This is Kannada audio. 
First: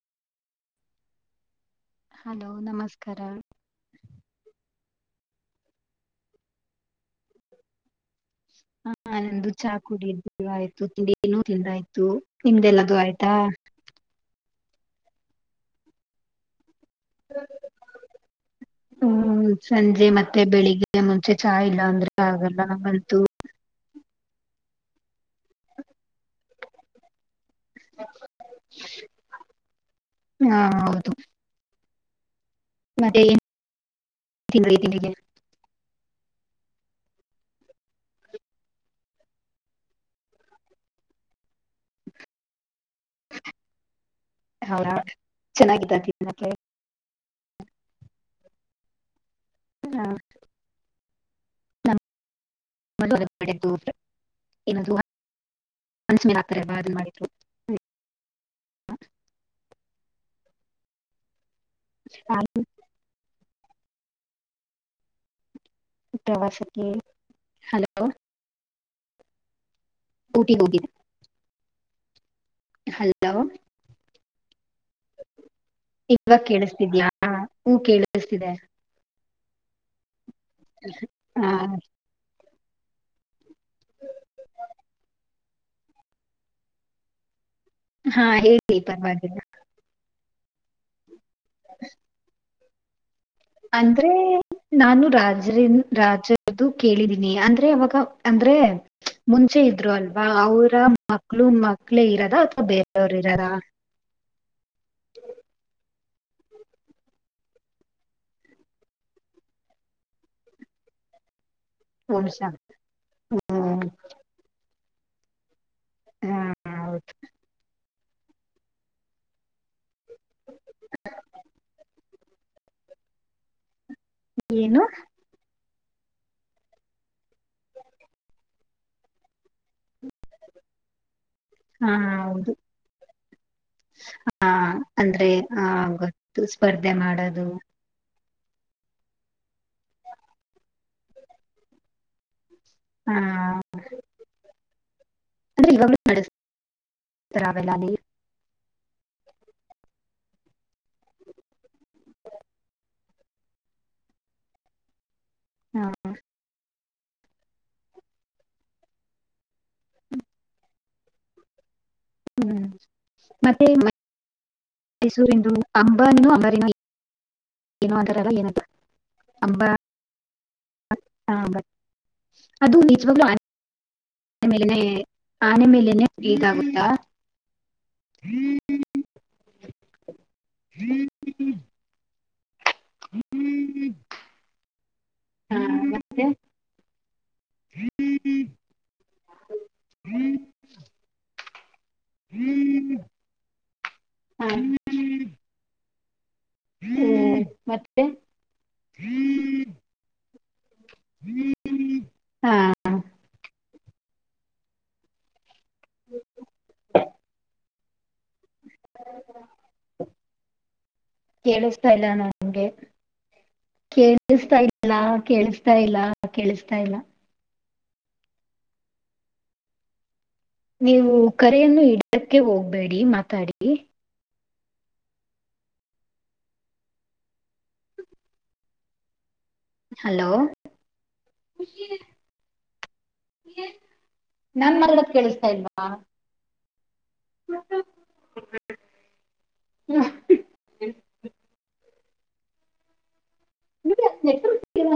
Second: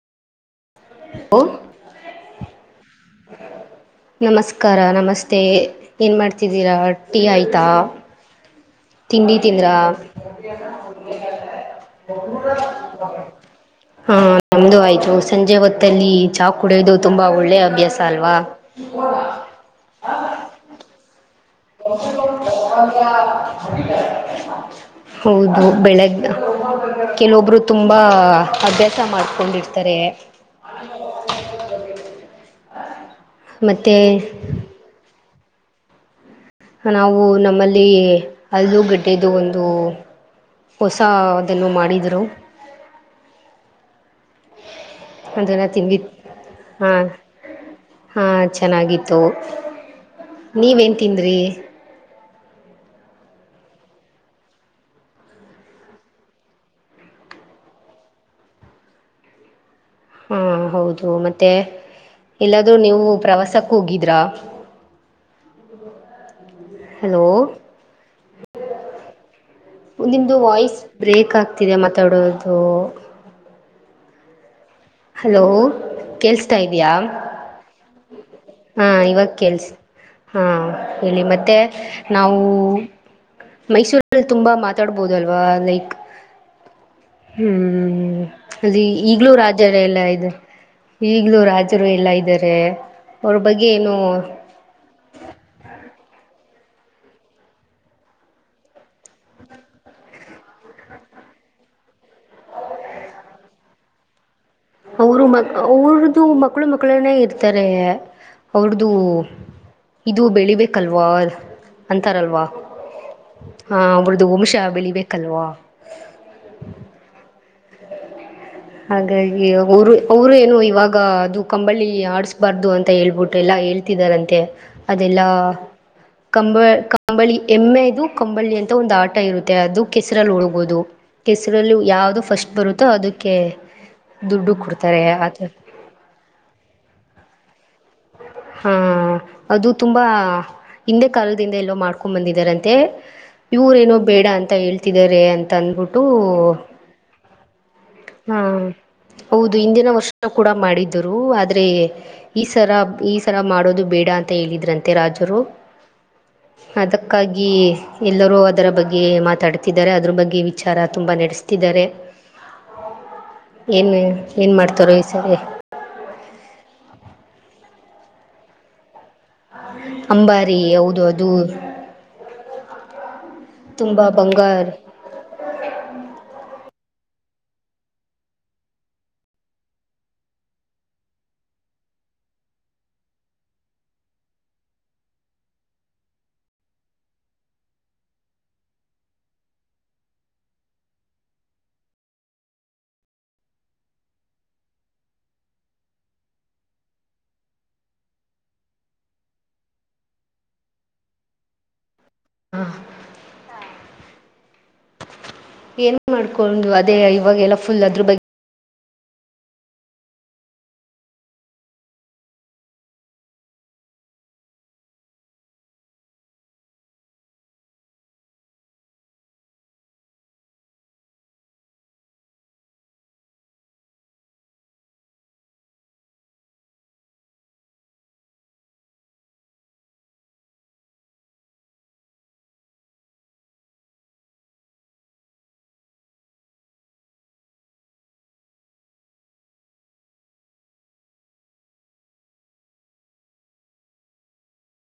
ಹೌ. [inaudible] ಹಲೋ ನಮಸ್ಕಾರ. ನಮಸ್ಕಾರ ನಮಸ್ತೆ ಏನ್ ಮಾಡ್ತಿದ್ದೀರಾ ಟೀ ಆಯ್ತಾ. [inaudible] [inaudible] ಹ. ನಂದು ಚಾ ಕುಡಿಯುದು ಆಯ್ತು ತಿಂಡಿನು ತಿಂದ ಆಯ್ತು ನಿಮ್ದೆಲ್ಲದು ಆಯ್ತಾ. [inaudible] ಹಾ ಅದ. ನಮ್ದ ಆಯ್ತು ಸಂಜೆ ಹೊತ್ತಲ್ಲಿ ಚಾ ಕುಡಿಯುವುದು ತುಂಬಾ ಒಳ್ಳೆಯ ಅಭ್ಯಾಸ ಅಲ್ವಾ. [inaudible] ಹ್ಮ್ ಸಂಜೆ ಮತ್ತೆ ಬೆಳಿಗ್ಗೆ ಮುಂಚೆ ಚಾ ಇಲ್ಲ ಅಂದ್ರೆ ಆಗಲ್ಲ ನಂಗ್ ಅಂತು. [inaudible] [inaudible] ಹೌದು ಬೆಳಗ್ಗದ ಕೆಲಒಬ್ಬರು ತುಂಬಾ ಅಭ್ಯಾಸ ಮಾಡ್ಕೊಂಡಿರ್ತಾರೆ. [inaudible] ಹ ಹೌದು ಮತ್ತೆ ಏನ್ ಮತ್ತು [inaudible] ತಿಂಡಿಗೆ. ನಾವು ನಮ್ಮಲ್ಲಿ ಅಲ್ಲು ಗಡ್ಡೆದು ಒಂದು. ಹೊಸ ಅದ ಏನೋ ಮಾಡಿದರು. [inaudible] ಹೌದಾ [inaudible] ಅದನ ಚೆನ್ನಾಗಿದ್ದ ತಿಂದಿವಿ. ತಿನ್ನಕ್ಕೆ ಹಾ ಹಾ ಚೆನ್ನಾಗಿತ್ತು. [inaudible] ಅಷ್ಟೇ ನಾ. ನೀವ್ ಏನ್ ತಿಂದಿರಿ. [inaudible] [inaudible] [inaudible] ಹಾಕ ಅದ ಮಾಡಿದ್ರು. ಹಾ ಹೌದು ಮತ್ತೆ ಎಲ್ಲಾದರೂ ನೀವು ಪ್ರವಾಸಕ್ಕ ಹೋಗಿದರಾ. ಪ್ರವಾಸಕ್ಕೇ ಹಲೋ ಹಲೋ. [inaudible] ಮುಂದಿದು ಊಟಿಗೆ ವಾಯ್ಸ್ ಹೋಗಿದ್ದೆ ಬ್ರೇಕ್ ಆಗ್ತಿದೆ ಮಾತಾಡೋದು. [inaudible] ಹಲೋ. ಹಲೋ ಇವಾಗ ಕೇಳಸ್ತಾ ಇದಿಯಾ. ಕೇಳಿಸ್ತಿದ್ಯಾ ಹೂ ಕೇಳಿಸ್ತಿದೆ [inaudible] ಹಾ ಇವಾಗ ಕೇಳಸ್ ಹಾ ಹೇಳಿ ಹ ಮತ್ತೆ. [inaudible] ನಾವು ಮೈಸೂರಲ್ಲಿ ತುಂಬಾ ಮಾತಾಡ ಬಹೋದು ಅಲ್ವಾ ಲೈಕ್ [inaudible] ಹ್ಮ್ ಹಾ ಹೇಳಿ ಅಲ್ಲಿ ಇಗಲ್ಲೂ ಪರವಾಗಿಲ್ಲ ರಾಜ ಎರಡ್ ಎರಡಲ್ಲಾ ಐದು ಈಗಲೂ ರಾಜರು ಎಲ್ಲಾ ಇದ್ದಾರೆ. ಅವ್ರ ಬಗ್ಗೆ ಏನು ಅಂದ್ರೆ. ನಾನು ರಾಜರಿನ್ ರಾಜದು ಕೇಳಿದೀನಿ ಅಂದ್ರೆ ಅವಾಗ ಅಂದ್ರೆ. [unintelligible] ಮುಂಚೆ ಇದ್ದರು ಅಲ್ವಾ ಅವರ ಮಕ್ಕಳು ಮಕ್ಕಳೇ ಇರೋದ ಅಥವಾ ಬೇರೆಯವರು ಇದರಾ. [unintelligible] ಅವರು ಮಕ್ಕ ಅವರದ್ದು ಮಕ್ಕಳು ಮಕ್ಕಳನೇ ಇರ್ತಾರೆ ಅವರದ್ದು. [inaudible] ಇದು ಬೆಳಿಬೇಕ ಅಲ್ವಾ ಅದ. [inaudible] ಅಂತಾರ ವಂಶ ಅಲ್ವಾ ಹಾ ಹ್ಮ್ ಒಬ್ಬರುದು ವಂಶ ಬೆಳಿಬೇಕಲ್ವಾ. [inaudible] ಹಾ ಹೌದು. [inaudible] ಹಾಗಾಗಿ ಅವರು ಅವರು ಏನು ಇವಾಗ ಅದು ಕಂಬಳಿ ಆಡಸ [inaudible] ಬಾರ್ದು ಅಂತ ಹೇಳಬಿಟ್ಟು ಎಲ್ಲಾ ಹೇಳ್ತಿದಾರಂತೆ ಏನು ಅದೆಲ್ಲಾ [inaudible] ಕಂಬ ಕಂಬಳಿ ಎಮ್ಮೆದು ಕಂಬಳಿ ಅಂತ ಒಂದು ಆಟ ಇರುತ್ತೆ ಅದು. [inaudible] ಕೆಸರಲ್ಲಿ ಉಡಗೋದು ಕೆಸರಲ್ಲಿ ಯಾವದು ಫಸ್ಟ್ ಬರುತ್ತೋ ಅದಕ್ಕೆ. ಹಾ ದುಡ್ಡು ಕೊಡ್ತಾರೆ ಅಂದ್ರೆ ಥರ [inaudible] ಆ ಗೊತ್ತು ಸ್ಪರ್ಧೆ ಮಾಡೋದು. [inaudible] ಹಾ ಅದು ತುಂಬಾ ಹಿಂದೆ ಕಾಲದಿಂದ ಎಲ್ಲೋ ಮಾಡ್ಕೊಂಡ ಬಂದಿದ್ದಾರೆ ಅಂತೆ. ಆ ಇವರ ಏನೋ ಬೇಡ ಅಂತ ಹೇಳ್ತಿದಿದ್ದಾರೆ ಅಂತ ಅಂದ್ಬಿಟ್ಟು [unintelligible] ಹಾ ಹೌದು ಹಿಂದಿನ ವರ್ಷ ಕೂಡ ಮಾಡಿದ್ದರು ಆದ್ರೆ ಈ ಸರ ಈ ಸರ ಮಾಡೋದು ಬೇಡ ಅಂತ ಹೇಳಿದ್ರಂತೆ ರಾಜರು ಹಾ ಅದಕ್ಕಾಗಿ ಎಲ್ಲರೂ ಅದರ ಬಗ್ಗೆ ಮಾತಾಡ್ತಿದ್ದಾರೆ ಅದರ ಬಗ್ಗೆ ವಿಚಾರ ತುಂಬ ನಡೆಸ್ತಿದ್ದಾರೆ [unintelligible] ಏನ್ ಏನ್ ಮಾಡ್ತಾರೋ ಈ ಸರಿ [unintelligible] ಅಂಬಾರಿ ಹೌದು ಅದು ಆ, ಅಂಬಾ ತುಂಬಾ ಬಂಗಾರ [unintelligible] [unintelligible] ಹ್ಮ್ [unintelligible] ಹಾ ಹ್ಮ್ [unintelligible] ಹ್ಮ್ [unintelligible] ಹಾ [unintelligible] ಹ್ಮ [unintelligible] ಹಾ ಏನ್ ಮಾಡ್ಕೊಂಡು ಅದೇ ಇವಾಗೆಲ್ಲ ಫುಲ್ ಅದ್ರ ಬಗ್ಗೆ ಕೇಳಿಸ್ತಿಲ್ಲ ನಂಗೆ ಕೇಳಿಸ್ತಾ ಇಲ್ಲ ಕೇಳಿಸ್ತಾ ಇಲ್ಲ ಕೇಳಿಸ್ತಾ ಇಲ್ಲ ನೀವು ಕರೆಯನ್ನು ಇಡಕ್ಕೆ ಹೋಗ್ಬೇಡಿ ಮಾತಾಡಿ ಹಲೋ [unintelligible] [unintelligible] [unintelligible]